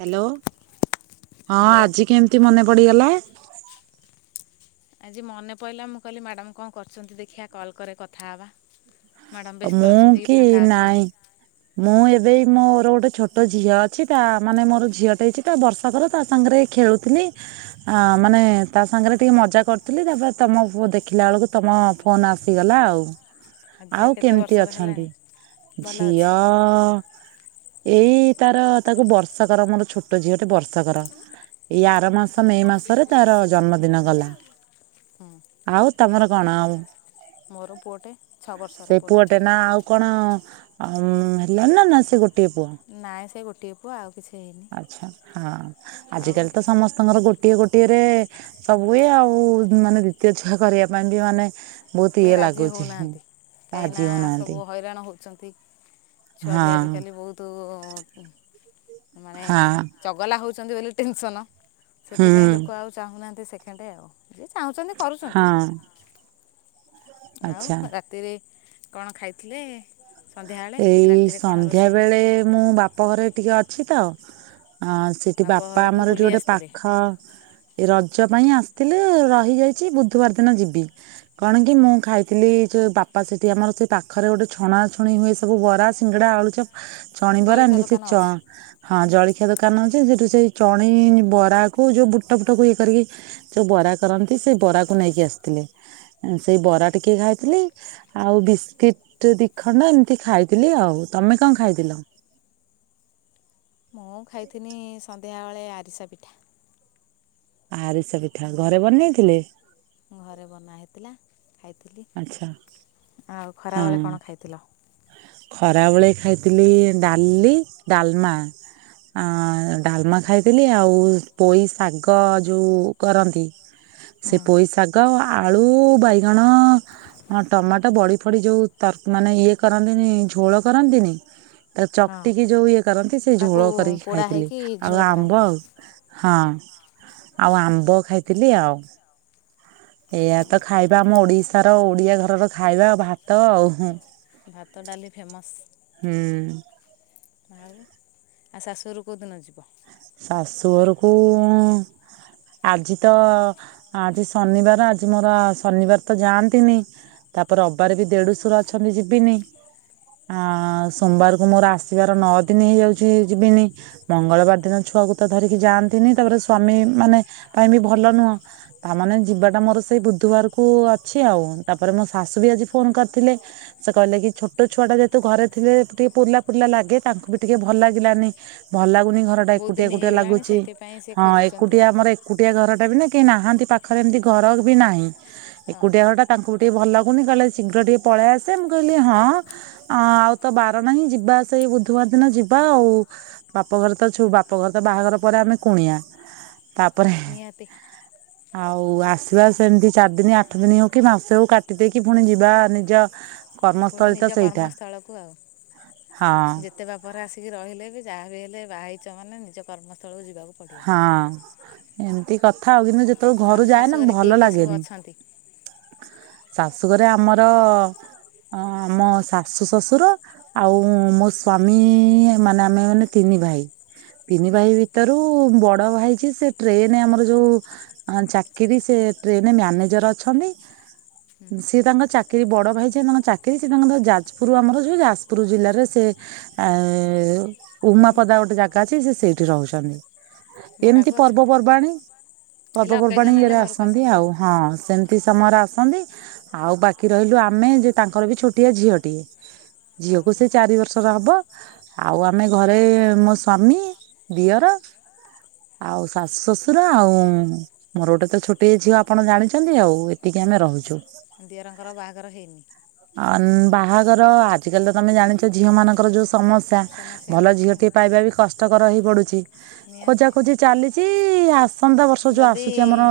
Hello, ହଁ hello ଆଜି କେମିତି ମନେ ପଡିଗଲା? ଆଜି ମନେ ପଇଲା, ମୁଁ କହିଲି ମାଡ଼ାମ୍ କଣ କରୁଛନ୍ତି, ଦେଖିବା କଲ୍ କରେ କଥା ହବା? ମାଡ଼ାମ୍ ବ୍ୟସ୍ତ ମୁଁ ଅଛନ୍ତି କି? ଫାଙ୍କା ନାଇଁ ଅଛନ୍ତି? ମୁଁ ଏବେ ଏଇ ମୋର ଗୋଟେ ଛୋଟ ଝିଅ ଅଛି ତା, ମାନେ ମୋର ଝିଅଟେ ହେଇଛି ତ ବର୍ଷ କର ତା ସାଙ୍ଗରେ ଖେଳୁ ପି ନେଇ ଅ ମାନେ ତା ସାଙ୍ଗରେ ଟିକେ ମଜା କରୁଥିଲି। ତା'ପରେ ତମ ଫୋ ଦେଖିଲା ବେଳକୁ ତମ ଫ ଫୋନ୍ ଆସିଗଲା ଆଉ। ଝିଅ ଆଉ କେତେ କେମିତି ବର୍ଷର ଅଛନ୍ତି? ହେଲାଣି ଭଲ ଅଛି ଝିଅ-ଅ ଏଇ ତାର ତାକୁ ବର୍ଷକର ମୋର ଛୋଟ ଝିଅଟେ ବର୍ଷକର। ଏଇ ଆର ମାସ ମେ ମାସରେ, ତାର ଜନ୍ମଦିନ ଗଲା। ହୁଁ। ଆଉ ତମର କଣ ଆଉ? ମୋର ପୁଅଟେ। ଛଅ ବର୍ଷର ସେ ପୁଅଟେ ନା ଆଉ କଣ ଅ ହେଲାଣି ନା, ନା ସେ ଗୋଟିଏ ପୁଅ? ନାଇଁ ସେଇ ଗୋଟିଏ ପୁଅ ଆଉ, କିଛି ହେଇନି। ଆଚ୍ଛା, ହଁ ଆଉ ଆଜିକାଲି ତ ସମସ୍ତଙ୍କର ଗୋଟ୍ ଟିଏ ଗୋଟିଏ ରେ ସବୁ ଇଏ ଆଉ, ମାନେ ଦ୍ଵିତୀୟ ଛୁଆ କରିବା ପାଇଁ ବି ମାନେ ବହୁତ କେ ଇଏ ରାଜି ଲାଗୁଛି। ହଉନାହାଁନ୍ତି। କାହିଁକି ରାଜି ନା, ହଉନାହାନ୍ତି ସବୁ ହଇରାଣ ହଉଛନ୍ତି। ଛୁଆ ବି ହଁ ଆଜିକାଲି ବହୁତ୍ ତୁ-ଉ ମାନେ ହଁ ଚଗଲା ହଉଛନ୍ତି ବୋଲି ଟେନସନ୍। ସେଥିପାଇଁ ହୁଁ ଲୋକ ଆଉ ଚାହୁଁନାହାଁନ୍ତି ସେକେଣ୍ଡେ ଆଉ। ଯିଏ ଚାହୁଁଛନ୍ତି କରୁଛନ୍ତି। ହଁ ଆଉ ଆଚ୍ଛା ରାତିରେ କଣ ଖାଇଥିଲେ? ସନ୍ଧ୍ୟାବେଳେ ଏଇ ରାତିରେ କ'ଣ ସନ୍ଧ୍ୟା ରୋଷେଇ ହେଇଛି ବେଳେ ମୁଁ ବାପ ଘରେ ଟିକେ ଅଛି ତ! ସେଠି ବାପ ବାପା ଘରକୁ ଆମର ଏଠି ବୁଲି ଗୋଟେ ଆସିଥିଲେ ପାଖ ଏ ରଜ ପାଇଁ ଆସିଥିଲେ, ରହିଯାଇଛି ବୁଧବାର ଦିନ ଯିବି। କଣ କି ମୁଁ ଖାଇଥିଲି ଯୋଉ ବାପା ସେଠି ଆମର ସେ ପାଖରେ ଗୋଟେ ଛଣା ଛଣି ହୁଏ ସେ ସବୁ ବରା, ଶିଙ୍ଗଡା, ଆଳୁଚପ୍, ଚଣିବରା ଜଳଖିଆ ଏମତି ସେ ଦୋକାନ ଚ ଅଛି ହଁ, ଜଳଖିଆ ଦୋକାନ ଅଛି। ସେଠୁ ସେଇ ଚଣେଇ ବରା କୁ ଯୋଉ ବୁଟ ଫୁଟ କୁ ଇଏ କରିକି ଯୋଉ ବରା କରନ୍ତି, ସେ ବରାକୁ ନେଇକି ଆସିଥିଲେ। ସେଇ ବରା ଟିକେ ଖାଇଥିଲି ଆଉ ବିସ୍କିଟ ଦିଖଣ୍ଡ ଏମ ଏମତି ଖାଇଥିଲି ଆଉ। ତମେ କଣ ଖାଇଥିଲ? ମୁଁ ଖାଇଥିନି ସନ୍ଧ୍ୟାବେଳେ ଆରିସା ପିଠା। ଆରିସା ପିଠା ଘରେ ବନେଇଥିଲେ? ଘରେ ବନା ହେଇଥିଲା ଖାଇଥିଲି। ଆଛା। ଆଉ ଖରାବେଳେ କଣ ଖାଇଥିଲ? ଖରାବେଳେ ଖାଇଥିଲି ଡାଲି ଡାଲମା ଆଁ ଡାଲମା ଖାଇଥିଲି, ଆଉ ପୋଇ ଶାଗ ଯୋଉ କରନ୍ତି ସେ ହୁଁ ପୋଇ ଶାଗ ଆଳୁ ବାଇଗଣ ଟମାଟ ବଢି ପଡି ଯୋଉ ତ ମାନେ ଇଏ କରନ୍ତିନି ଝୋଳ କରନ୍ତିନି ତାକୁ ହଁ ଚକଟିକି ଯୋଉ ଇଏ କରନ୍ତି। ସେ ତାକୁ ଝୋଳ କରିକି ପୋଡ଼ା ଖାଇଥିଲି ହେଇକି ଝୋଳ ଆଉ ଆମ୍ବ କରାହେଇଥିଲା ଆଉ। ହଁ ଆଉ ଆମ୍ବ ଖାଇଥିଲି ଆଉ। ଏଇଆ ତ ଖାଇବା ଆମ ଓଡ଼ିଶାର ଓଡ଼ିଆ ଘରର ଖାଇବା ଆ ଭାତ ଆଉ ହୁଁ। ଭାତ ଡାଲି ଫେମସ୍। ହୁଁ। ଆଉ ଆ ଶାଶୁଘରକୁ କୋଉଦିନ ଯିବ? ଶାଶୁଘରକୁ ଆଜି ତ ଆଜି ଶନିବାର ଆଜି ମୋର ଶନିବାର ତ ଯାଆନ୍ତିନି। ତା ପରେ ରବିବାରେ ବି ଦେଢୁଶୁର ଅଛନ୍ତି ଯିବିନି। ଆଁ। ସୋମବାରକୁ ମୋର ଆସିବାର ନଅ ଦିନ ହେଇଯାଉଛି ଯିବିନି। ମଙ୍ଗଳବାର୍- ଦିନ ଛୁଆକୁ ତ ଧରିକି ଯାଆନ୍ତିନି। ତାପରେ ସ୍ଵାମୀ ମାନେ ପାଇଁ ବି ଭଲ ନୁହଁ। ତାମାନେ ଯିବାଟା ମୋର ସେଇ ବୁଧବାରକୁ ଅଛି ଆଉ। ତାପରେ ମୋ ଶାଶୁ ବି ଆଜି ଫୋନ୍ କରିଥିଲେ। ସେ କହିଲେ କି ଛୋଟ ଛୁଆଟା ଯେହେତୁ ଘରେ ଥିଲେ ଟିକେ ପୁରିଲା ପୁରିଲା ଲାଗେ ତାଙ୍କୁ ବି ଟିକେ ଭଲ ଲାଗିଲାନି ଭଲ ଲାଗୁନି ଘରଟା ବହୁତ ଏକୁଟିଆ ଦିନ ଏକୁଟିଆ ହେଇଗଲାଣି ଲାଗୁଛି। ସେଇଥିପାଇଁ ସେ ହଁ ଖୋଜୁଛନ୍ତି ଏକୁଟିଆ ଆଉ ଆମର କୁଟିଆ ଘରଟା ବି ନା କେହି ନାହାନ୍ତି ପାଖରେ ଏମିତି ଘର ବି ନାହିଁ। ଏକୁଟିଆ ଓହୋ ଘର ଟା ତାଙ୍କୁ ଟିକେ ଭଲ ଲାଗୁନି କହିଲେ ଶୀଘ୍ର ଟିକେ ପଳେଇ ଆସେ ମୁଁ କହିଲି ହଁ ଅ ଆଉ ତ ବାର ନାହିଁ ଯିବା ସେଇ ବୁଧବାର ଦିନ ଯିବା ଆଉ ବାପଘରେ ତ ଛୁ ବାପ ପଘରେ ତ ବାହାଘର ପରେ ଆମେ କୁଣିଆ ତାପରେ ନିହାତି ଆଉ ଆସିବା ସେମିତି ଚାରି ଦିନି ଆଠ ଦିନ ହଉ କି ମାସେ ହଉ କାଟି ଦେଇକି ପୁଣି ଯିବା ନିଜ ପୁଣି କର୍ମସ୍ଥଳୀ ତ ନିଜ ସେଇଟା କର୍ମସ୍ଥଳକୁ ଆଉ। ହଁ ଯେତେ ଏତେ ବାପଘରେ ଆସିକି ରହିଲେ ବି ଯାହା ବିି ହେଲେ ବାହା ହେଇଚ ମାନେ ନିଜ କର୍ମସ୍ଥଳକୁ ଯିବାକୁ ପଡ଼ିବ। ହଁ ଏମିତି କଥା ଆଉ କିନ୍ତୁ ଯେତେବେଳେ ଘରୁ ଆଉ ଯାଏନା ଶାଶୁଘରେ ଭଲ କିଏ କିଏ ସବୁ ଲାଗେନି। ଅଛନ୍ତି ଶାଶୁଘରେ ଆମର ଆଁ ଆମ ଶାଶୁ ଶଶୁର ଆଉ ମୋ ସ୍ଵାମୀ ମାନେ ଆମେ ମାନେ ତିନି ଭାଇ। ତିନି ଭାଇ ଭିତରୁ ରୁ ବଡ଼ ଭାଇ ଯିଏ ଟ୍ରେନ ଆମର ଯୋଉ ଆଁ ଚାକିରି ସେ ଟ୍ରେନ ମ୍ୟାନେଜର ଅଛନ୍ତି। ସିଏ ତାଙ୍କ ଚାକିରି ବଡ ଭାଇ ଯେ ତାଙ୍କ ଚାକିରି ସେ ତାଙ୍କର ଯାଜପୁର ଆମର ଯୋଉ ଯାଜପୁର ଜିଲ୍ଲାରେ ସେ ଆ ଉମାପଦା ଗୋଟେ ଜାଗା ଅଛି ସେ ସେଇଠି ରହୁଛନ୍ତି। ଏମିତି ଭଡ଼ାକୁ ଅଛନ୍ତି ପର୍ବପର୍ବାଣୀ ହେଲେ ପର୍ବପର୍ବାଣୀ ଅକେଜନ୍ ହେଲେ ଇଏରେ ଘରକୁ ଆସନ୍ତି ଆଉ ହଁ ସେମିତି। ସେ ସମୟରେ ଆସନ୍ତି ଆଉ ବାକି ରହିଲୁ ଆମେ ଯେ ତାଙ୍କର ବି ଛୋଟିଆ ଝିଅଟିଏ। ହଁ ଝିଅକୁ ହଁ ସେ ଚାରି ବର୍ଷର ହବ। ଆଉ ଆମେ ଘରେ ମୋ ସ୍ଵାମୀ ଦିଅର। ଆଉ ଶାଶୁ ଶ୍ୱଶୁର ଆଉ ମୋର ଗୋଟେ ତ ଛୋଟିଆ ଝିଅ ଆପଣ ଜାଣିଚନ୍ତି ଆଉ ଏତିକି ଆମେ ରହୁଚୁ। ଦିଅରଙ୍କର ବାହାଘର ହେଇନି? ଅଂ ବାହାଘର ଆଜିକାଲି ତ ତମେ ଜାଣିଛ ଝିଅ ମାନଙ୍କର ଯୋଉ ସମସ୍ୟା ସମସ୍ୟା ଭଲ ହେଉଛି ଆଉ ଝିଅଟିଏ ପାଇବା ବି କଷ୍ଟକର ହେଇପଡୁଛି ନିହାତି ଖୋଜା ଖୋଜି ଚାଲିଛି ଆସ ପନ୍ଦ ବର୍ଷ ଯୋଉ ଯଦି ଆସୁଚି ଆମର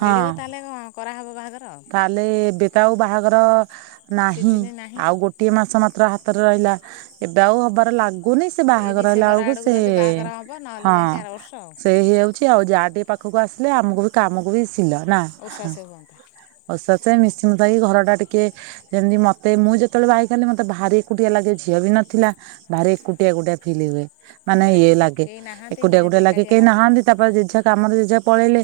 ହଁ ମିଳିବ ତାହେଲେ କରାହେବ ବାହାଘର ଆଉ ତା- ହେଲେ ବେତା ଆଉ ବାହାଘର ନାହିଁ। ସିଜିନ୍ ନାହିଁ ଆଉ ଗୋଟିଏ ମାସ ମାତ୍ର ହାତରେ ରହିଲା। ଏବେ ଆଉ ହବାର ଲାଗୁ କୁନି ସେ ସେଇ ବାହାଘର ହେଲା ଡିସେମ୍ବର ବେଳକୁ ଆଡ଼କୁ ସେ ଯଦି ବାହାଘର ହେବ ନହେଲେ ହଁ ଯାଇକି ଆର ବର୍ଷ ଆଉ ସେ ହେଇଯାଉ- ଅଛି ଆଉ ଯା ଟିକେ ପାଖକୁ ଆସିଲେ ଆମକୁ ବି କାମକୁ ବି ସିଲ ନା। ଓଶ୍ୱାସେ ହୁଅନ୍ତା। ହସ ସେ ମିଶି ମୁସକି ଘର ଟା ଟିକେ କିଏ ଯେମିତି ମତେ ମୁଁ ଯେତେବେଳେ ବାହା ହେଇକି ଆଇଲି ମତେ ଭାରି ଏକୁଟିଆ ଲାଗେ ଝିଅ ବି ନଥିଲା। ଭାରି ଏକୁଟିଆ ଏକୁଟିଆ ଫିଲି ହୁଏ। ମାନେ ଘରେ ଇଏ ଲାଗେ କେହି ନାହାନ୍ତି ଏକୁଟିଆ ନିହାତି ଏକୁଟିଆ ଲାଗେ ଏକାଠିଆ କାଇଁନା ଲାଗୁଥିବ ତା ପାଖେ ଜିନିସ୍- କାମରେ ଜେଜେ ପଳେଇଲେ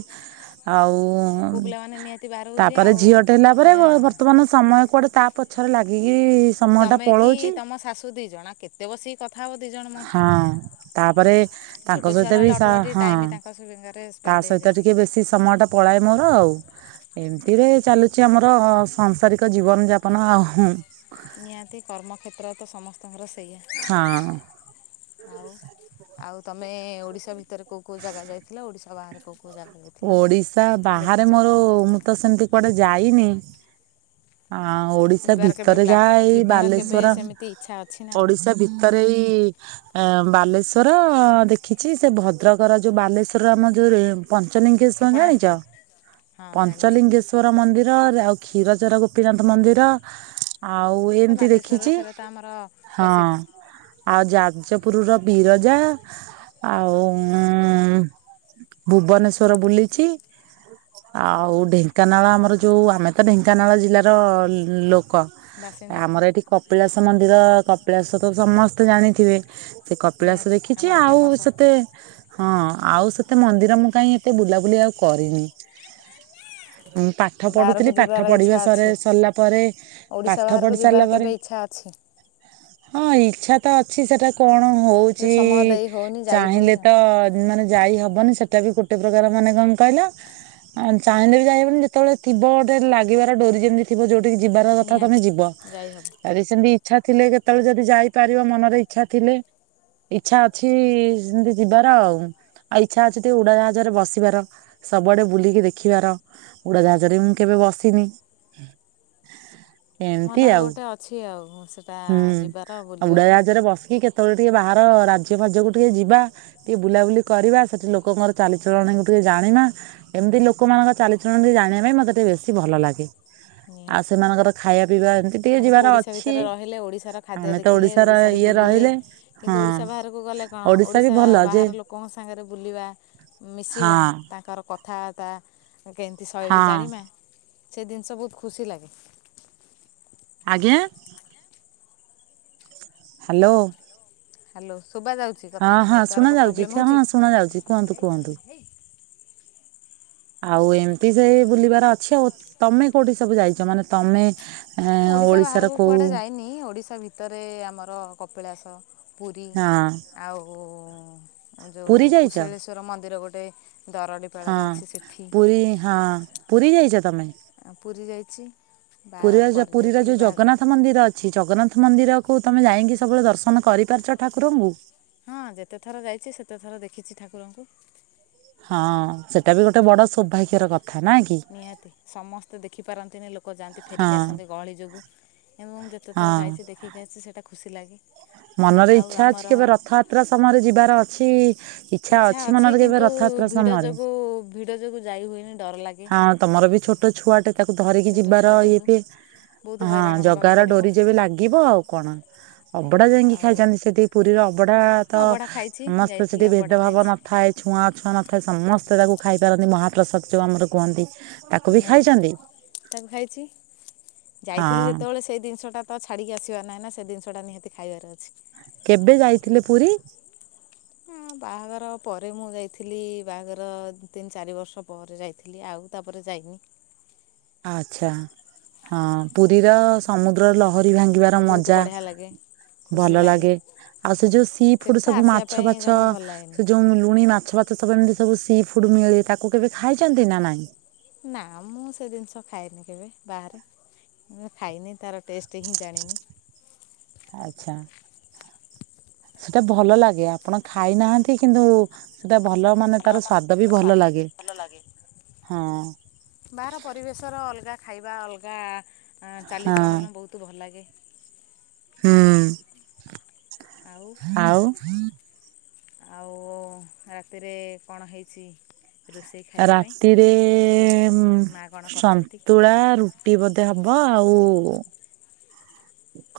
ଆଉ ହୁଁ ପୁଅ ପିଲାମାନେ ନିହାତି ବାହାରକୁ ଯିବେ ତାପରେ ଝିଅ ଟେ ହେଲା ପରେ ବ ଆଉ ବର୍ତ୍ତମାନ ସମୟ କୁଆଡ଼େ ତା ପଛରେ ଲାଗିକି ସମୟ ଟା ତମେ କି ପଳଉଛି ତମ ଶାଶୁ ଦି ଜଣ କେତେ ବସିକି କଥା ହବ ଦି ଜଣ ମଣିଷ ହଁ ତାପରେ ଛୋଟ ତାଙ୍କ ଛୁଆ ସହିତ ବି ରହିଲେ ସ ଅଟୋମେଟିକ୍ ହଁ ଟାଇମ୍ ତାଙ୍କ ସାଙ୍ଗରେ ତା ସ୍ପେଣ୍ଡ ସହିତ ହେଇଯାଏ ଟିକେ ବେଶୀ ସମୟଟା ପଳାଏ ମୋର ଆଉ। ଏମିତିରେ ଚାଲୁଛି ଆମର ସଂସାରିକ ଜୀବନ ଯାପନ ଆହୁ। ନିହାତି କର୍ମକ୍ଷେତ୍ର ତ ସମସ୍ତଙ୍କର ସେଇୟା। ହଁ। ଆଉ ଆଉ ତମେ ଓଡିଶା ଭିତରେ କୋଉ କୋଉ ଜାଗା ଯାଇଥିଲ ଓଡିଶା ବାହାରେ କୋଉ ଓଡିଶା ବାହାରେ ମୋର ମୁଁ ତ ସେମିତି କୁଆଡେ ଯାଇନି। ଆ ଓଡିଶା ଯିବାର କେବେ ଭିତରେ ପ୍ଲାନ୍ ଯାହା ଏଇ ଯିବାର କେବେ ବାଲେଶ୍ଵର ସେମିତି ଇଚ୍ଛା ଅଛି ନା ନାହିଁ ଓଡିଶା ଭିତରେ ଏଇ ଏ ବାଲେଶ୍ଵର ଦେଖିଛି ସେ ଭଦ୍ରକର ଯୋଉ ବାଲେଶ୍ଵର ଆମ ଯୋଉ ପଞ୍ଚଲିଙ୍ଗେଶ୍ଵର ଜାଣିଛ କ୍ଷେପଣାସ୍ତ୍ର ହଁ ଜାଣିଛି ପଞ୍ଚଲିଙ୍ଗେଶ ର ମନ୍ଦିର ଆଉ କ୍ଷୀରଚୋରା ଗୋପୀନାଥ ମନ୍ଦିର ଆଉ ତ ଏମତି ବାଲେଶ୍ୱରରେ ଦେଖିଛି ସେଇଟା ତ ଆମର ହଁ। ପ୍ରସିଦ୍ଧ ଆଉ ଯାଜପୁର ର ବିରଜା ଆଉ ଭୁବନେଶ୍ଵର ବୁଲିଛି। ଆଉ ଢେଙ୍କାନାଳ ଆମର ଜୋଉ ଆମେ ତ ଢେଙ୍କାନାଳ ଜିଲ୍ଲାର ଲୋକ। ବାସିନ୍ଦା ଆମର ଏଠି କପିଳାସ ମନ୍ଦିର କପିଳାସ ତ ସମସ୍ତେ ଜାଣିଥିବେ। ସେ କପିଳାସ ନିହାତି ଦେଖିଛି ଆମର ଆଉ ଫେମସ୍ ସେତେ ହଁ ଆଉ ସେତେ ମନ୍ଦି ମୁଁ କାହିଁ ଏତେ ବୁଲାବୁଲି ଆଉ କରିନି। ମୁଁ ପାଠ ବାହାରକୁ ପଢୁଥିଲି ଯିବାର ପାଠ ଇଚ୍ଛା ପଢିବା ଅଛି ସରିଲା ପରେ ପାଠ ପଢି ସାରିଲା ପରେ ଆଚ୍ଛା ଆଚ୍ଛା। ହଁ ଇଚ୍ଛା ତ ଅଛି ସେଟା କଣ ଯେ ହଉଛି ସମୟ ଦେଇ ହେଉନି ଯାଇ ଚାହିଁଲେ ହେଉନି ଆଉ ତ ମାନେ ଯାଇ ହବନି ସେ ସେଟା ବି ଗୋଟେ ପ୍ରକାର ମାନେ କଣ କହିଲ। ଆଉ ଚାହିଁଲେ ବି ଯାଇହବନି ଯେତେବେଳେ ଯିବ ଗୋଟେ ଲାଗିବାର ଡୋରି ଯେମିତି ଥିବ ଯୋଉଠିକି ଯିବାର କଥା ତମେ ନିହାତି ଯିବ ଯାଇ ହେବ ର ସେମିତି ଇଚ୍ଛା ଥିଲେ କେତେବେଳେ ଯଦି ଯାଇପାରିବ ମନରେ ଇଚ୍ଛା ଥିଲେ। ଇଚ୍ଛା ଅଛି ସେମତି ଯିବାର ଆଉ ଆଉ ଇଚ୍ଛା ଅ ଉଡା ଜାହାଜରେ ବସିବାର ସବୁଆଡେ ବୁଲିକି ଦେଖିବାର। ଉୁଡା ଜାହାଜରେ ମୁଁ କେବେ ବସିନି। ଏମିତି ମନର ଆଉ। ଗୋଟେ ଅଛି ଆଉ ସେଟା ଯିବାର ବୁଲିବାର। ବସ୍ କି କେ ସେତେବେଳେ ଟିକେ ବାହାର ରାଜ୍ୟ ଫାଜକୁ ଟିକେ ଯିବା ଟିକେ ବୁଲାବୁଲି କରିବା ସେଠି ଲୋକ ଲୋକଙ୍କର ଚାଲିଚଳଣି କୁ ଟିକେ ଜାଣିମା। ଏମିତି ଲୋକମାନଙ୍କ ଚାଲିଚଳଣି ଜାଣିବା ପାଇଁ ମତେ ଟିକେ ବେଶୀ ଭଲ ଲାଗେ। ଆଉ ନିହାତି ସେମାନଙ୍କର ଖାଇବା ପିଇବା ଏମିତି ଟିକେ ଆମେ ତ ଯିବାର ଓଡ଼ିଶା ଅଛି। ଭିତରେ ରହିଲେ ଓଡ଼ିଶାର ଖାଦ୍ୟ ଆମେ ତ ଦେଖିଲେ ଓଡିଶାର ଓଡ଼ିଶାରେ ଇଏ ବୁଲିଲେ ରହିଲେ କିନ୍ତୁ ହଁ ଓଡ଼ିଶା ବାହାରକୁ ଗଲେ ହଁ ଓଡିଶା ବି ଓଡ଼ିଶା ଭଲ ଯେ ବାହାର ଲୋକ କଣ ସାଙ୍ଗରେ ବୁଲିବା ମିଶିବା ହଁ ତାଙ୍କର କଥାବାର୍ତ୍ତା କେମିତି ଶୈଳୀ ହଁ ଜାଣିମା ସେ ଜିନିଷ ବହୁତ ଖୁସି ଲାଗେ ଆଜ୍ଞା। ହ୍ୟାଲୋ। ହ୍ୟାଲୋ ଶୁଭା ଯାଉଛି ହଁ କଥା ହଁ ଶୁଣା ନେଟୱାର୍କ ଯାଉଛି ପ୍ରୋବଲମ ହଁ ହଉଛି? ଶୁଣା ଯାଉଛି କୁହନ୍ତୁ କୁହନ୍ତୁ। ଆଉ ଏମତି ସେ ବୁଲିବାର ଅଛି ଆଉ ତମେ କୋଉଠି ସବୁ ଯାଇଛ ମାନେ ତମେ ଆଁ ଓଡିଶାର କୋଉ ନି ଓଡ଼ିଶା ଭିତରେ ଆମର କପିଳାସ ପୁରୀ ହଁ ଆଉ ପୁରୀ ଯୋଉ ଯାଇଛ କୁଶଳେଶ୍ଵର ମନ୍ଦିର ଗୋଟେ ଦରଡ଼ିପେଳାରେ ଅଛି ସେଠି [unintelligible] ରୁଇ ହଁ ପୁରୀ ଯାଇଛ ତମେ? ପୁରୀ ଯାଇଛି। ବାହାଘର ପୁରୀରେ ଯ ପରେ ପୁରୀର ଯାଇଥିଲି ଯୋଉ ବାହାଘର ଜଗନ୍ନାଥ ମନ୍ଦିର ଅଛି ଅଛି ଜଗନ୍ନାଥ ମନ୍ଦିରକୁ ତମେ ଯାଇକି ସବୁବେଳେ ଦର୍ଶନ କରିପାରୁଛ ଠାକୁରଙ୍କୁ ହଁ ଯେତେ ଥର ଯାଇଛି ସେତେ ଥର ଦେଖିଛି ଠାକୁରଙ୍କୁ ହଁ ସେଟା ବି ଗୋଟେ ବଡ ସୌଭାଗ୍ୟ ର କଥା ନା କି? ନିହାତି ସମସ୍ତେ ଦେଖିପାରନ୍ତିନି ଲୋକ ଯାଆନ୍ତି ହଁ ଫେରିକି ଆସନ୍ତି ଗହଳି ଯୋଗୁଁ ଏବଂ ଯେତେଥର ହଁ ଯାଇଛି ଦେଖିକି ଆସିଛି ସେଇଟା ଖୁସି ଲାଗେ ମନରେ ଆଉ ଇଚ୍ଛା ଅଛି ଆମର କେବେ ରଥଯାତ୍ରା ସମୟରେ ଯିବାର ଅଛି? ଇଚ୍ଛା ଅଛି ମନରେ କେବେ କିନ୍ତୁ ରଥଯାତ୍ରା ଭିଡ଼ ସମୟରେ ଯୋଗୁଁ ଭିଡ଼ ଯୋଗୁ ଯାଇ ହୁଏନି ଡର ଲାଗେ ହଁ ତମର ବି ଛୋଟ ଛୁଆ ଟେ ତାକୁ ଧରିକି ଛୋଟ ଯିବାର ଛୁଆ ଇଏ ଯୋଗୁଁ ବି ବହୁତ ହଁ ହଇରାଣ ହେବାକୁ ଜଗାର ପଡ଼ିବ ଡୋରି ଯେବେ ଲାଗିବ ଆଉ କଣ? ଅବଡା ଯାଇକି ଆଉ ଖାଇଛନ୍ତି ସେଠି ପୁରୀର ଅବଢ଼ା ତ ହଁ ଅବଢ଼ା ଖାଇଛି ସମସ୍ତେ ଯାଇଥିଲି ସେଠି ଅବଢ଼ା ଭେଦଭାବ ଖାଇଛି ନଥାଏ ଛୁଆଁ ଅଛୁଆଁ ନଥାଏ ସମସ୍ତେ ତାକୁ ଖାଇପାରନ୍ତି ମହାପ୍ରସାଦ ଯୋଉ ଆମର କୁହନ୍ତି। ତାକୁ ବି ନିହାତି ଖାଇଛନ୍ତି ତାକୁ ଖାଇଛି ହଁ ଯାଇଥିଲି ଯେତେବେଳେ ସେଇ ଜିନିଷଟା ତ ଛାଡିକି ଆସିବାର ନାହିଁ ନା ସେ ଜିନିଷଟା ନିହାତି ଖାଇବାର ଅଛି। କେବେ ଯାଇଥିଲେ ପୁରୀ? ହ ବାହାଘର ପରେ ମୁଁ ଯାଇଥିଲି ବାହାଘର ତିନି ଚାରି ବର୍ଷ ପରେ ଯାଇଥିଲି ଥିଲି ଆଉ ତାପରେ ଯାଇନି ଆଛା ହଁ ପୁରୀର ସମୁଦ୍ର ଲହରୀ ଭାଙ୍ଗିବାର ବହୁତ ମଜା ବଢ଼ିଆ ଲାଗେ ଭଲ ଲାଗେ ଆଉ ସେ ଯୋଉ ସି ଫୁଡ ସେଠି ତ ସବୁ ଆସିବା ମାଛ ପାଇଁ ଫାଛ ଜମା ଭଲ ଲାଗେନି ସେ ଯୋଉ ଲୁଣି ମାଛ ଏମିତି ସବୁ ସି ଫୁଡ ମିଳେ ତାକୁ କେବେ ଖାଇଛନ୍ତି ନା ନାଇଁ ନା ମୁଁ ସେ ଜିନିଷ ଖାଇନି କେବେ ବାହାରେ ମୁଁ ଖାଇନି ତାର ଟେଷ୍ଟ ହିଁ ଜାଣିନି ଆଚ୍ଛା। ସେଟା ଭଲ ଲାଗେ ଆପଣ ଖାଇନାହାନ୍ତି କିନ୍ତୁ ସେଟା ଭଲ ମାନେ ତାର ସ୍ଵାଦ ବି ମାନେ ଭଲ ଲାଗେ ଭଲ ଲାଗେ ହଁ ବାହାର ପରିବେଶର ଅଲଗା ଖାଇବା ଅଲଗା ହଁ ଚାଲିଚଳଣ ବହୁତ ଭଲ ଲାଗେ ହୁଁ ଆଉ ଆଉ। ଆଉ ରାତିରେ କଣ ହେଇଛି? ରୋଷେଇ ଖାଇବା ପାଇଁ ରାତିରେ ମା କ'ଣ କରିଛନ୍ତି ସନ୍ତୁଳା ରୁ ରୁଟି ବୋଧେ ହବ ଆଉ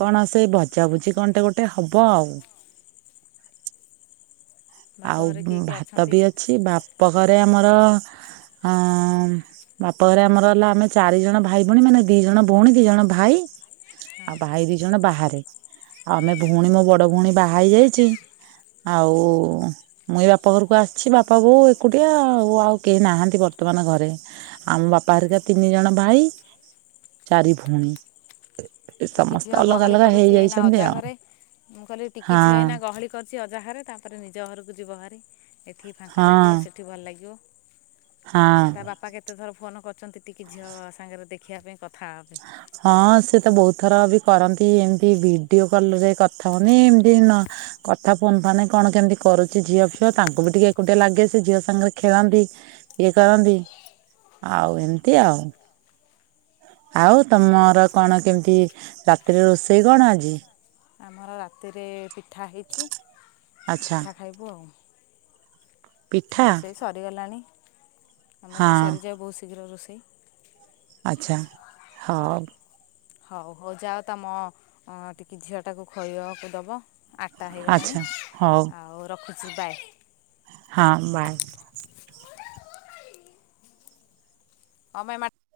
କଣ ସେ ଭଜା ଭୁଜି କଣଟେ ଗୋଟେ ହବ ଆଉ ବାପ ଆଉ ଘରେ କିଏ କିଏ ଭାତ ଅଛନ୍ତି ବି ଅଛି ବାପ ଘରେ ଆମର ବାପଘରେ ଆମର ହେଲା ଆମେ ଚାରି ଜଣ ଭାଇ ଭଉଣୀ ମାନେ ଦି ଜଣ ଭଉଣୀ ଦି ଜଣ ଭାଇ ଆଉ ହଁ ଭାଇ ଦି ଜଣ ବାହାରେ ଆଉ ଆମେ ଭଉଣୀ ମୋ ବଡ ଭଉଣୀ ବାହା ହେଇ ଯାଇଛି ଆଉ ମୁଁ ଏ ବାପା ଘରକୁ ଆସିଛି ବାପା ବୋଉ ଏକୁଟିଆ ଆଉ ଆଉ କେହି ନାହାନ୍ତି ବର୍ତ୍ତମାନ ଘରେ। ଆମ ବାପା ହେରିକା ତିନି ଜଣ ଭାଇ ଚାରି ଭୋଉଣୀ। ଟିକି ଝିଅ ଗହଳି କରୁଚି ଏଇନା ଅଜା ଆଉ ଘରେ ମୁଁ କହିଲି ଟିକି ହଁ ଝିଅ ଏଇନା ଗହଳି କରୁଚି ଅଜାହରେ ତାପରେ ନିଜ ହରୁକୁ ଯିବ ହାରି ଏଠି ଫାଙ୍କା ହଁ ଲାଗିବ ସେଠି ଭଲ ଲାଗିବ। ହଁ। ଆ ତା ବାପା କେତେ ଥର ଫୋନ୍ କରିୁଚନ୍ତି ଟିକେ ଝିଅ ସାଙ୍ଗରେ ଦେଖିବା ପାଇଁ କଥା ହବା ପାଇଁ? ହଁ ସେ ତ ବୋହୁତ ଥର ବି କରନ୍ତି ଏମିତି ଭିଡ଼ିଓ କଲ୍ ରେ କଥା ହୁଅନ୍ତି ଏମତି ନ କଥା ଫୋନ୍ ଫାନେ କଣ କେମିତି କରୁଚି ଝିଅ ଫିଅ ତାଙ୍କୁ ବି ଟିକେ ଏକୁଟିଆ ଲାଗେ ସେ ଝିଅ ସାଙ୍ଗରେ ଖେଳନ୍ତି। ଇଏ କରନ୍ତି ଆଉ ଏମିତି ଆଉ। ଆଉ ତମର କଣ କେମତି ରାତିରେ ରୋଷେଇ କଣ ଆଜି? ଆମର ରାତିରେ ପିଠା ହେଇଚି ଆଚ୍ଛା ପିଠା ଖାଇବୁ ଆଉ। ପିଠା ରୋଷେଇ ସରିଗଲାଣି ଆମର ହଁ ତ ସରିଯାଏ ବୋହୁ ଶୀଘ୍ର ରୋଷେଇ। ଆଚ୍ଛା ହଉ। ହଉ ହୋଉ ଯାଅ ତମ ଅ ଟିକି ଝିଅଟାକୁ ଖୋଇବାକୁ ଦବ। ଆଟା ଆଚ୍ଛା ହେଇଗଲାଣି ହଉ ଆଉ ରଖୁଚି ବାଏ। ହଁ ବାଏ। କମାଇଁ ମା